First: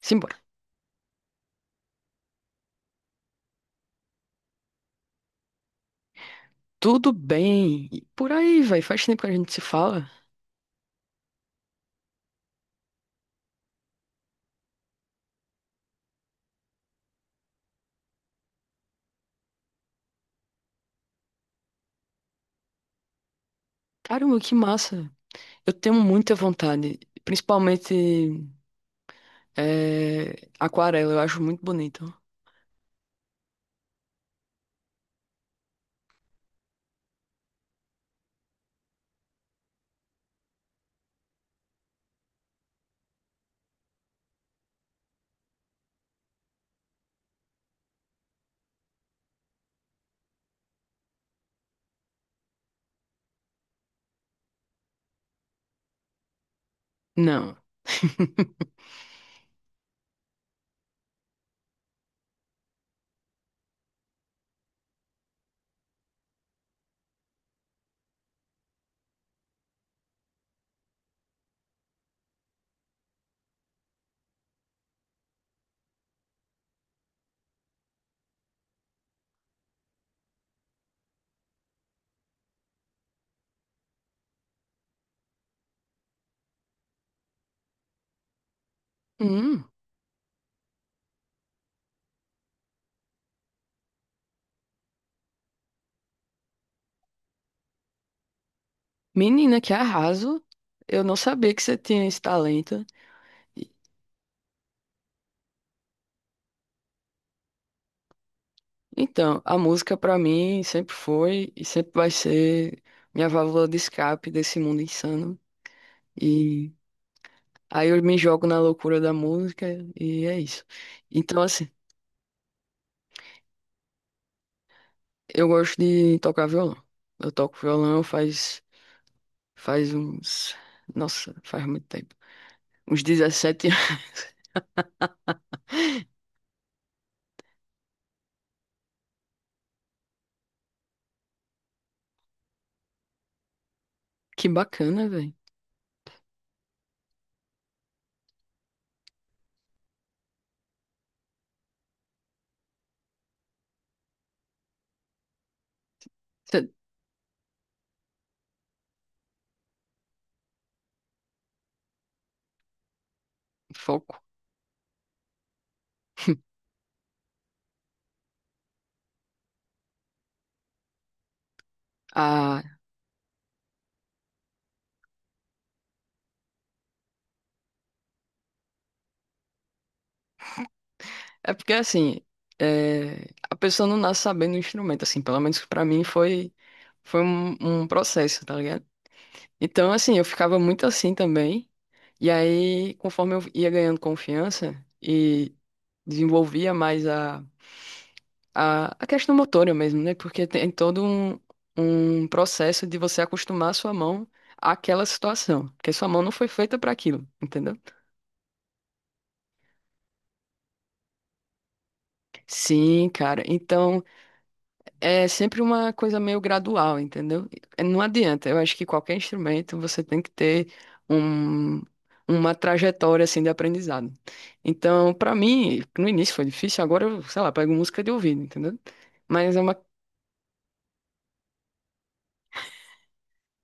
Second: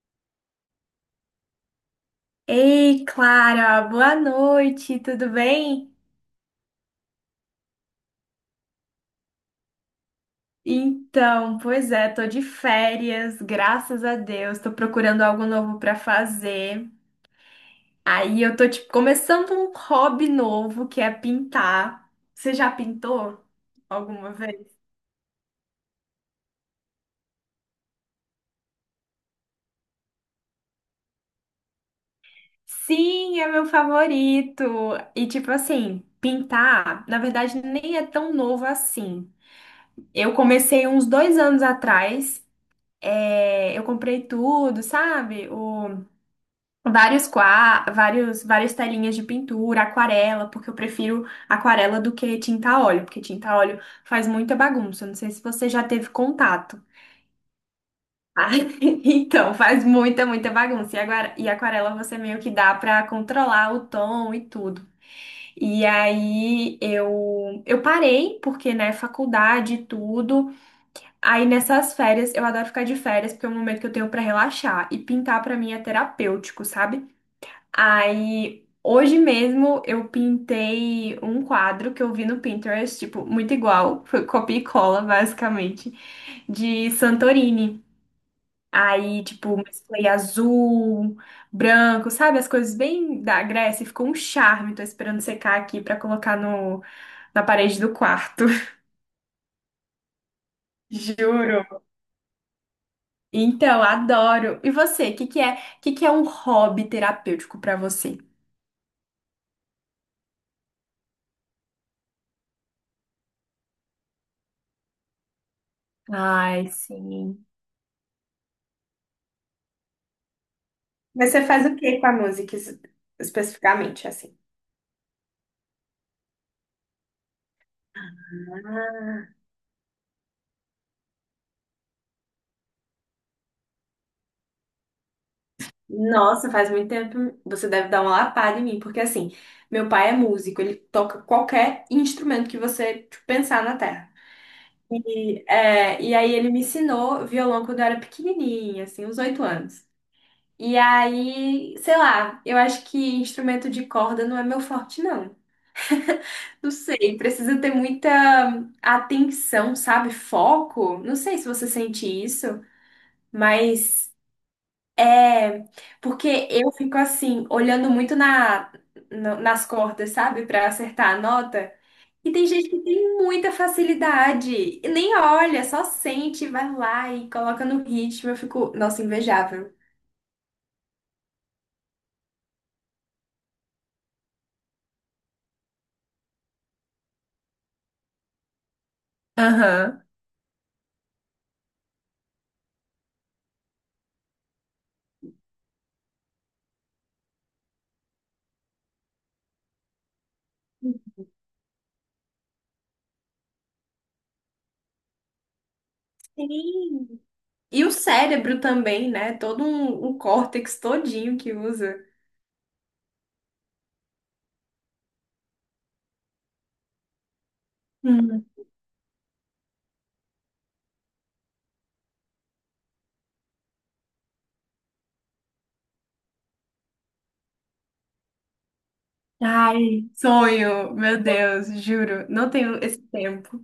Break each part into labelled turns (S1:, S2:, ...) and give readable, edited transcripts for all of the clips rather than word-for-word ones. S1: Simbora.
S2: Ei, Clara, boa noite, tudo bem?
S1: Tudo bem? E por aí, vai. Faz tempo que a gente se fala.
S2: Então, pois é, tô de férias, graças a Deus, tô procurando algo novo pra fazer. Aí eu tô tipo começando um hobby novo, que é pintar. Você já pintou alguma
S1: Caramba, que
S2: vez?
S1: massa. Eu tenho muita vontade. Principalmente aquarela, eu acho muito bonito.
S2: Sim, é meu favorito. E tipo assim, pintar, na verdade, nem é tão novo assim. Eu comecei uns 2 anos atrás. Eu comprei tudo, sabe? O Vários qua, vários, várias telinhas de pintura, aquarela, porque eu prefiro aquarela do que tinta a óleo, porque tinta a óleo faz muita bagunça. Não sei se você já teve contato.
S1: Não.
S2: Ah, então, faz muita, muita bagunça. E, agora, e aquarela você meio que dá pra controlar o tom e tudo. E aí eu parei, porque, né, faculdade e tudo. Aí nessas férias, eu adoro ficar de férias, porque é o momento que eu tenho pra relaxar. E pintar pra mim é terapêutico, sabe? Aí, hoje mesmo eu pintei um quadro que eu vi no Pinterest, tipo, muito igual, foi copia e cola, basicamente, de Santorini. Aí, tipo,
S1: Hum,
S2: mesclei azul, branco, sabe? As coisas bem da Grécia, e ficou um charme. Tô esperando secar aqui pra colocar no, na parede do quarto.
S1: menina, que arraso. Eu não sabia que você
S2: Juro.
S1: tinha esse talento. E-
S2: Então, adoro. E você, o que que é um hobby terapêutico pra você?
S1: Então, a música pra mim sempre foi e sempre vai ser minha válvula de escape desse mundo insano.
S2: Ai,
S1: E
S2: sim.
S1: aí eu me jogo na loucura da música e é isso.
S2: Mas
S1: Então,
S2: você faz
S1: assim.
S2: o que com a música especificamente, assim?
S1: Eu gosto de tocar violão. Eu toco violão faz,
S2: Ah,
S1: faz uns. Nossa, faz muito tempo. Uns 17 anos.
S2: nossa, faz muito tempo. Você deve dar uma lapada em mim, porque assim, meu pai é músico, ele toca qualquer instrumento que você tipo, pensar na terra.
S1: Que bacana, velho.
S2: E aí ele me ensinou violão quando eu era pequenininha, assim, uns 8 anos. E aí, sei lá, eu acho que instrumento de corda não é meu forte, não. Não sei, precisa ter muita atenção, sabe? Foco. Não sei se você sente isso. Mas
S1: Foco.
S2: é porque eu fico assim, olhando muito nas cordas, sabe, pra acertar a nota. E tem
S1: Ah,
S2: gente que tem muita facilidade, e nem olha, só sente, vai lá e coloca no ritmo. Eu fico, nossa, invejável.
S1: é porque assim, é, a pessoa não nasce sabendo o instrumento, assim, pelo menos pra mim foi um, um processo, tá ligado? Então,
S2: Aham.
S1: assim, eu ficava muito assim também. E aí, conforme eu ia ganhando confiança e desenvolvia mais a questão motora mesmo, né? Porque tem todo um, um processo de você acostumar a sua mão àquela situação, porque sua mão não foi feita para
S2: Sim.
S1: aquilo, entendeu?
S2: E o cérebro também, né? Todo um córtex todinho que usa.
S1: Sim, cara. Então é sempre uma coisa meio gradual, entendeu? É, não
S2: Hum.
S1: adianta. Eu acho que qualquer instrumento você tem que ter um, uma trajetória assim de aprendizado. Então, para mim, no início foi difícil, agora eu, sei lá, pego música de ouvido, entendeu? Mas é uma.
S2: Ai, sonho, meu Deus, juro, não tenho esse tempo.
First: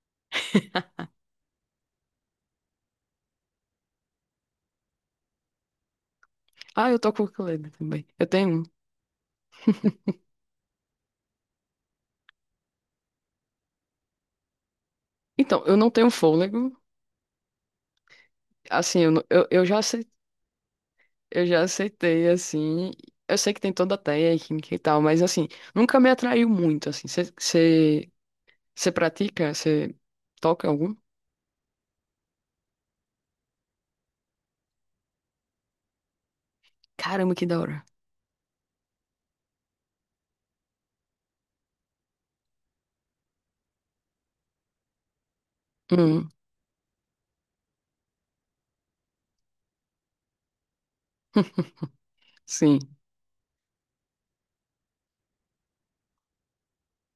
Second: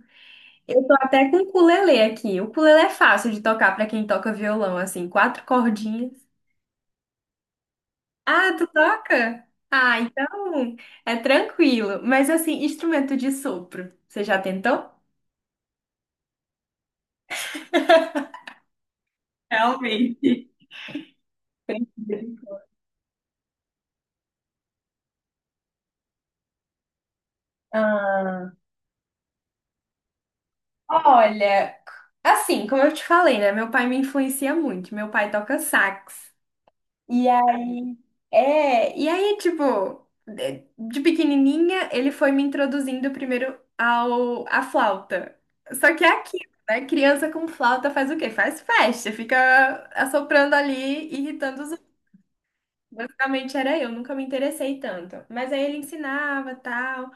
S2: Eu tô até com o ukulele aqui. O ukulele é fácil de tocar pra quem toca violão, assim, quatro cordinhas.
S1: Ah, eu toco ukulele também. Eu
S2: Ah,
S1: tenho um.
S2: tu toca? Ah, então é tranquilo. Mas assim, instrumento de sopro, você já tentou?
S1: Então, eu não tenho fôlego. Assim, eu, não-
S2: Realmente.
S1: eu já aceitei, assim. Eu sei que tem toda a técnica e tal, mas assim, nunca me atraiu muito, assim. Você
S2: Ah,
S1: pratica? Você toca algum?
S2: olha, assim, como eu te falei, né? Meu pai me influencia muito. Meu pai toca sax. E
S1: Caramba, que da hora.
S2: e aí, tipo, de pequenininha, ele foi me introduzindo primeiro à flauta. Só que é
S1: Hum,
S2: aquilo, né? Criança com flauta faz o quê? Faz festa, fica assoprando ali, irritando os outros.
S1: sim.
S2: Basicamente era eu, nunca me interessei tanto. Mas aí ele ensinava, tal.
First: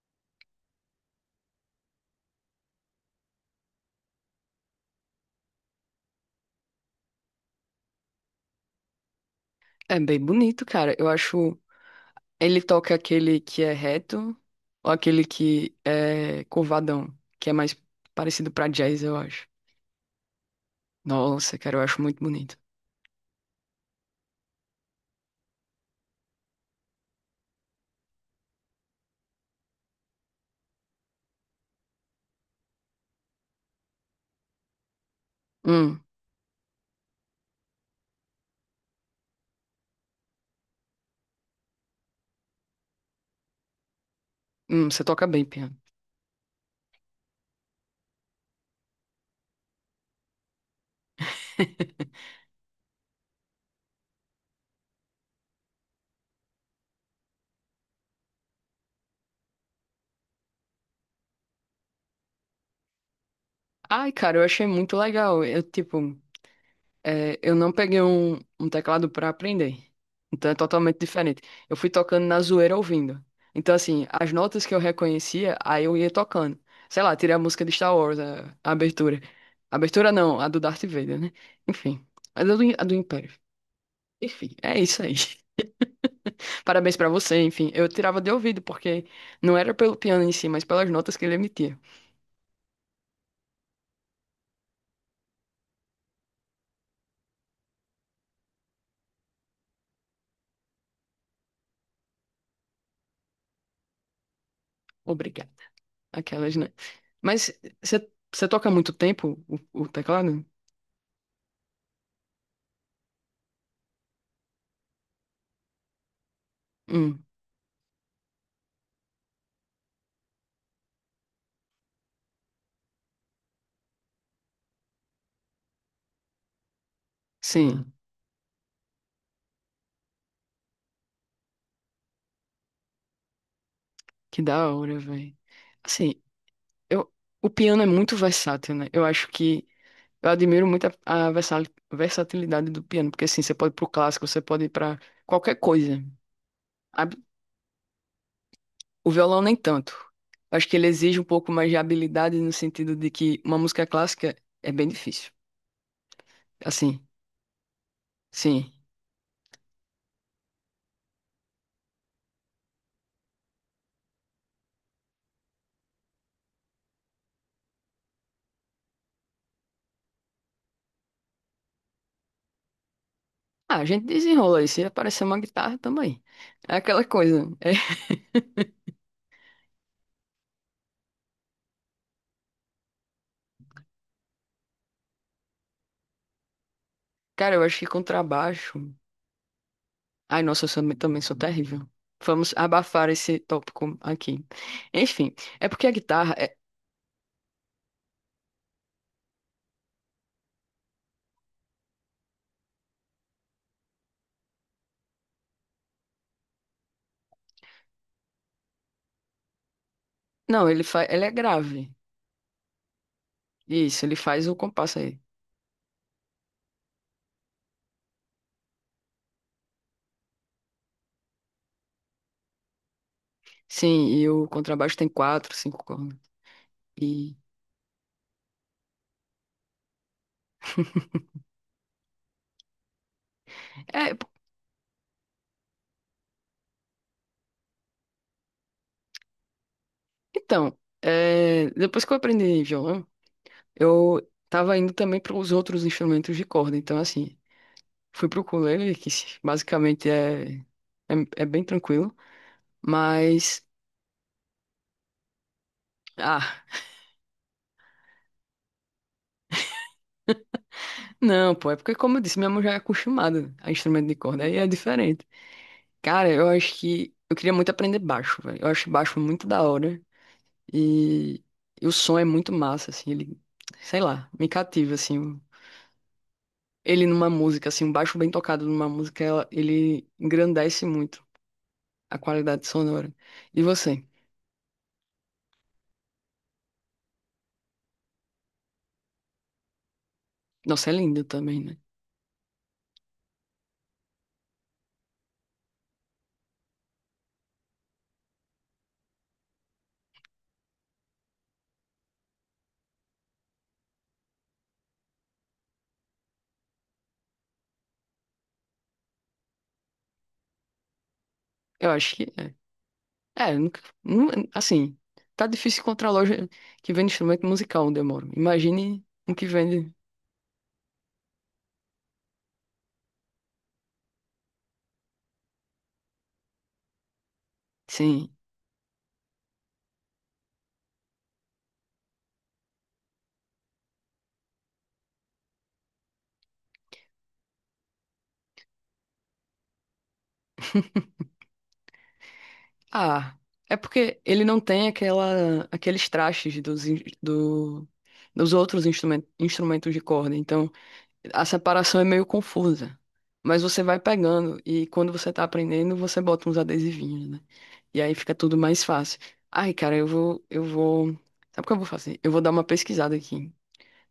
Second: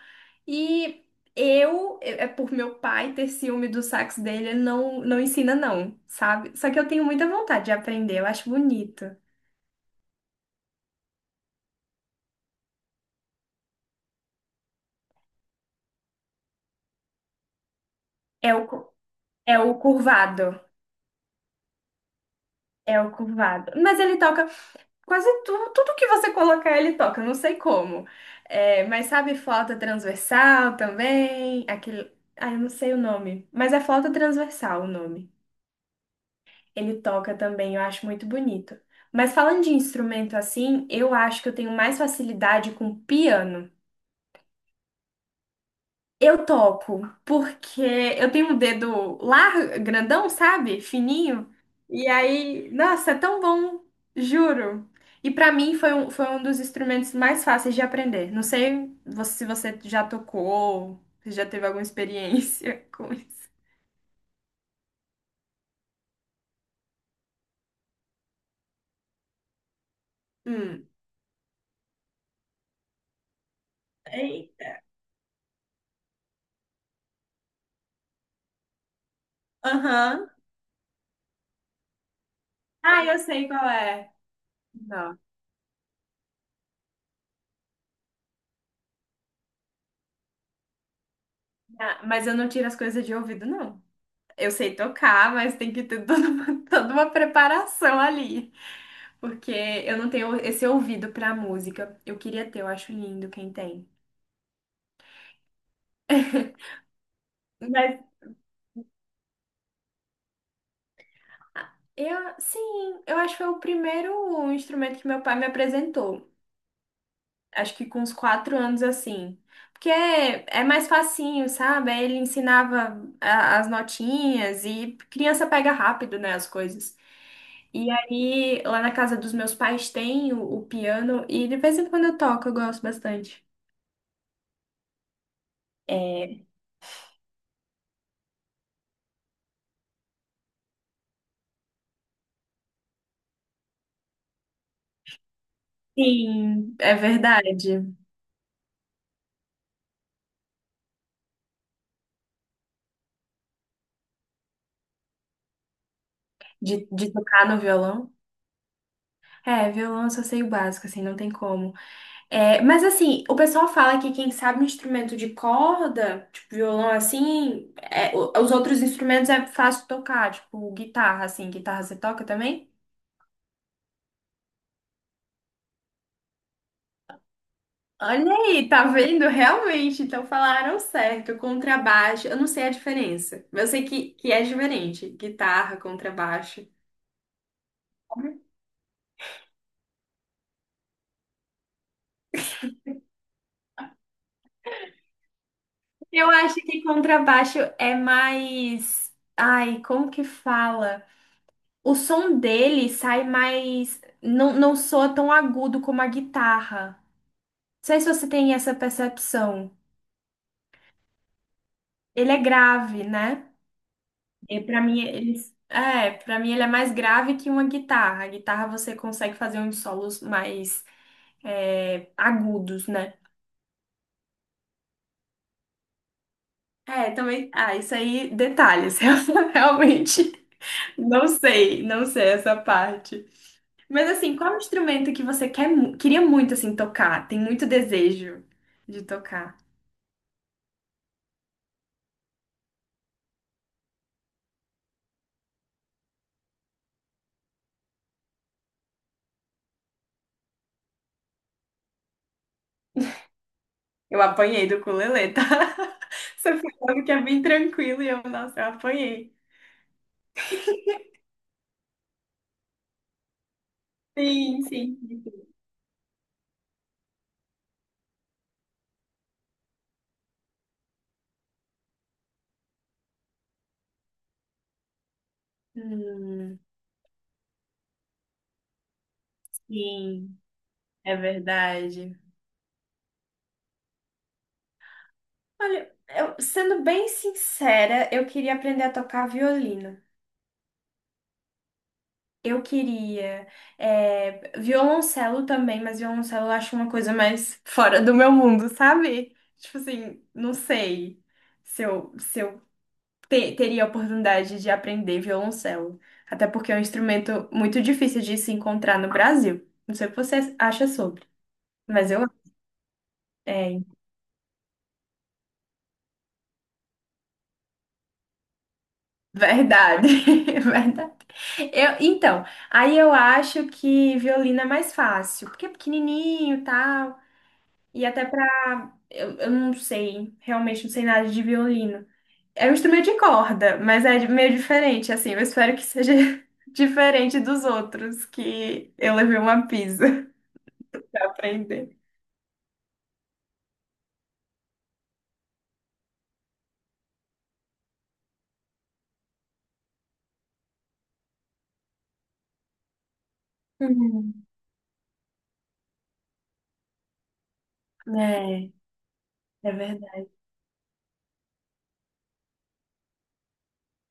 S2: E eu, é é por meu pai ter ciúme do sax dele, ele não ensina não, sabe? Só que eu tenho muita vontade de aprender, eu acho bonito.
S1: É bem bonito, cara. Eu acho. Ele toca aquele que é reto ou aquele que é curvadão, que é mais parecido
S2: É o,
S1: pra
S2: cu-
S1: jazz, eu acho.
S2: É o curvado.
S1: Nossa, cara, eu acho muito bonito.
S2: É o curvado. Mas ele toca quase tudo, tudo que você colocar, ele toca, eu não sei como. É, mas sabe flauta transversal também? Aquele. Ah, eu não sei o nome. Mas é flauta transversal o nome.
S1: Hum,
S2: Ele toca também, eu acho muito bonito. Mas falando de instrumento assim, eu acho que eu tenho mais facilidade com piano.
S1: você toca bem piano.
S2: Eu toco, porque eu tenho um dedo largo, grandão, sabe? Fininho. E aí, nossa, é tão bom, juro. E pra mim foi um dos instrumentos mais fáceis de aprender. Não sei se você já tocou, se já teve alguma experiência com isso.
S1: Ai, cara, eu achei muito legal. Eu, tipo. É, eu não peguei um, um teclado para aprender. Então é
S2: Hum.
S1: totalmente diferente. Eu fui tocando na zoeira ouvindo. Então, assim, as
S2: Ei.
S1: notas que eu reconhecia, aí eu ia tocando. Sei lá, tirei a música de Star Wars, a abertura. Abertura
S2: Aham.
S1: não, a do Darth Vader, né? Enfim, a do, a do
S2: Ah, eu
S1: Império.
S2: sei qual é.
S1: Enfim, é isso aí.
S2: Não.
S1: Parabéns pra você, enfim. Eu tirava de ouvido, porque não era pelo piano em si, mas pelas notas que ele emitia.
S2: Ah, mas eu não tiro as coisas de ouvido, não. Eu sei tocar, mas tem que ter toda uma, toda uma preparação ali. Porque eu não tenho esse ouvido pra música. Eu queria ter, eu acho lindo quem tem.
S1: Obrigada. Aquelas, né? Mas
S2: Mas
S1: você toca há muito tempo o teclado?
S2: eu, sim, eu acho que foi o primeiro instrumento que meu pai me apresentou.
S1: Hum,
S2: Acho que com uns 4 anos assim. Porque é mais facinho, sabe? Aí ele ensinava as notinhas e criança pega rápido, né, as coisas. E
S1: sim.
S2: aí, lá na casa dos meus pais tem o piano e de vez em quando eu toco, eu gosto bastante.
S1: Que da hora, velho. Assim,
S2: É,
S1: eu, o piano é muito versátil, né? Eu acho que eu admiro muito a versatilidade do piano, porque assim, você pode ir pro clássico, você pode ir pra qualquer coisa.
S2: sim, é
S1: A-
S2: verdade.
S1: O violão nem tanto. Eu acho que ele exige um pouco mais de habilidade no sentido de que uma música clássica é bem difícil.
S2: De,
S1: Assim,
S2: de tocar no violão?
S1: sim.
S2: É, violão eu só sei o básico, assim, não tem como. É, mas assim, o pessoal fala que quem sabe um instrumento de corda, tipo violão assim, os outros instrumentos é fácil tocar, tipo guitarra, assim, guitarra você toca também?
S1: Ah, a gente desenrola aí. Se aparecer uma guitarra, tamo aí. É aquela coisa.
S2: Olha aí, tá vendo? Realmente, então falaram certo. Contrabaixo, eu não sei a diferença, mas eu sei que é diferente, guitarra, contrabaixo.
S1: Cara, eu acho que contrabaixo. Ai, nossa, também sou terrível. Vamos abafar esse tópico aqui. Enfim, é porque a
S2: Eu
S1: guitarra é...
S2: acho que contrabaixo é mais. Ai, como que fala? O som dele sai mais. Não, não soa tão agudo como a guitarra. Não sei se você tem essa percepção.
S1: Não, ela é grave.
S2: Ele é grave, né?
S1: Isso, ele faz o
S2: E para
S1: compasso
S2: mim,
S1: aí.
S2: ele... É, para mim ele é mais grave que uma guitarra. A guitarra você consegue fazer uns solos mais agudos, né?
S1: Sim, e o contrabaixo tem quatro, cinco cordas.
S2: É,
S1: E...
S2: também. Ah, isso aí, detalhes. Eu realmente não sei essa parte. Mas
S1: É,
S2: assim, qual é o instrumento que você queria muito assim tocar? Tem muito desejo de tocar.
S1: então, é, depois que eu aprendi violão, eu tava indo também para os outros instrumentos de corda. Então, assim, fui pro ukulele, que basicamente é bem tranquilo. Mas...
S2: Eu apanhei do ukulele, tá?
S1: Ah,
S2: Você falou que é bem tranquilo e eu, nossa, eu apanhei.
S1: não, pô, é porque, como eu disse, minha mão já é acostumada a instrumento de corda, aí
S2: Sim,
S1: é
S2: sim.
S1: diferente. Cara, eu acho que eu queria muito aprender baixo, velho. Eu acho baixo muito da hora e, e o som é muito massa, assim, ele, sei lá, me cativa, assim.
S2: Hum,
S1: Ele numa música, assim, um baixo bem tocado numa música, ele
S2: sim,
S1: engrandece
S2: é
S1: muito
S2: verdade.
S1: a qualidade sonora. E você?
S2: Olha, eu, sendo bem sincera, eu queria aprender a tocar violino.
S1: Nossa, é lindo também, né?
S2: Eu queria. Violoncelo também, mas violoncelo eu acho uma coisa mais fora do meu mundo, sabe? Tipo assim, não sei se eu teria a oportunidade de aprender violoncelo. Até porque é um instrumento muito difícil de se encontrar no Brasil. Não sei o que você acha sobre,
S1: Eu
S2: mas
S1: acho que
S2: eu.
S1: é. É,
S2: É,
S1: assim, tá difícil encontrar loja que vende instrumento musical onde eu moro. Imagine um que vende.
S2: verdade, verdade. Eu, então, aí eu acho que violino é mais fácil, porque é pequenininho tal. E até
S1: Sim.
S2: pra. Eu não sei, realmente não sei nada de violino. É um instrumento de corda, mas é meio diferente, assim. Eu espero que seja diferente dos outros, que eu levei uma pisa pra aprender.
S1: Ah, é porque ele não tem aquela, aqueles trastes dos dos outros instrumentos de corda. Então, a separação é meio confusa. Mas você vai
S2: Hum.
S1: pegando e quando você tá aprendendo, você bota uns adesivinhos, né? E aí fica tudo
S2: É,
S1: mais fácil.
S2: é
S1: Ai, cara, eu
S2: verdade.
S1: vou, eu vou. Sabe o que eu vou fazer? Eu vou dar uma pesquisada aqui.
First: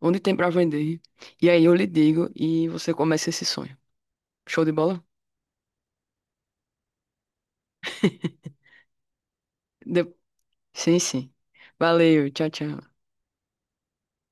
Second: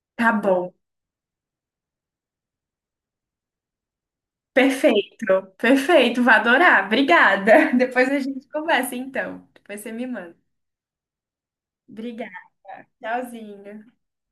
S1: Onde
S2: Tá
S1: tem pra
S2: bom.
S1: vender? E aí eu lhe digo e você começa esse sonho. Show de bola?
S2: Perfeito, perfeito. Vou adorar. Obrigada. Depois a gente conversa, então. Depois você me
S1: De-
S2: manda.
S1: Sim, sim. Valeu,
S2: Obrigada.
S1: tchau, tchau.
S2: Tchauzinho.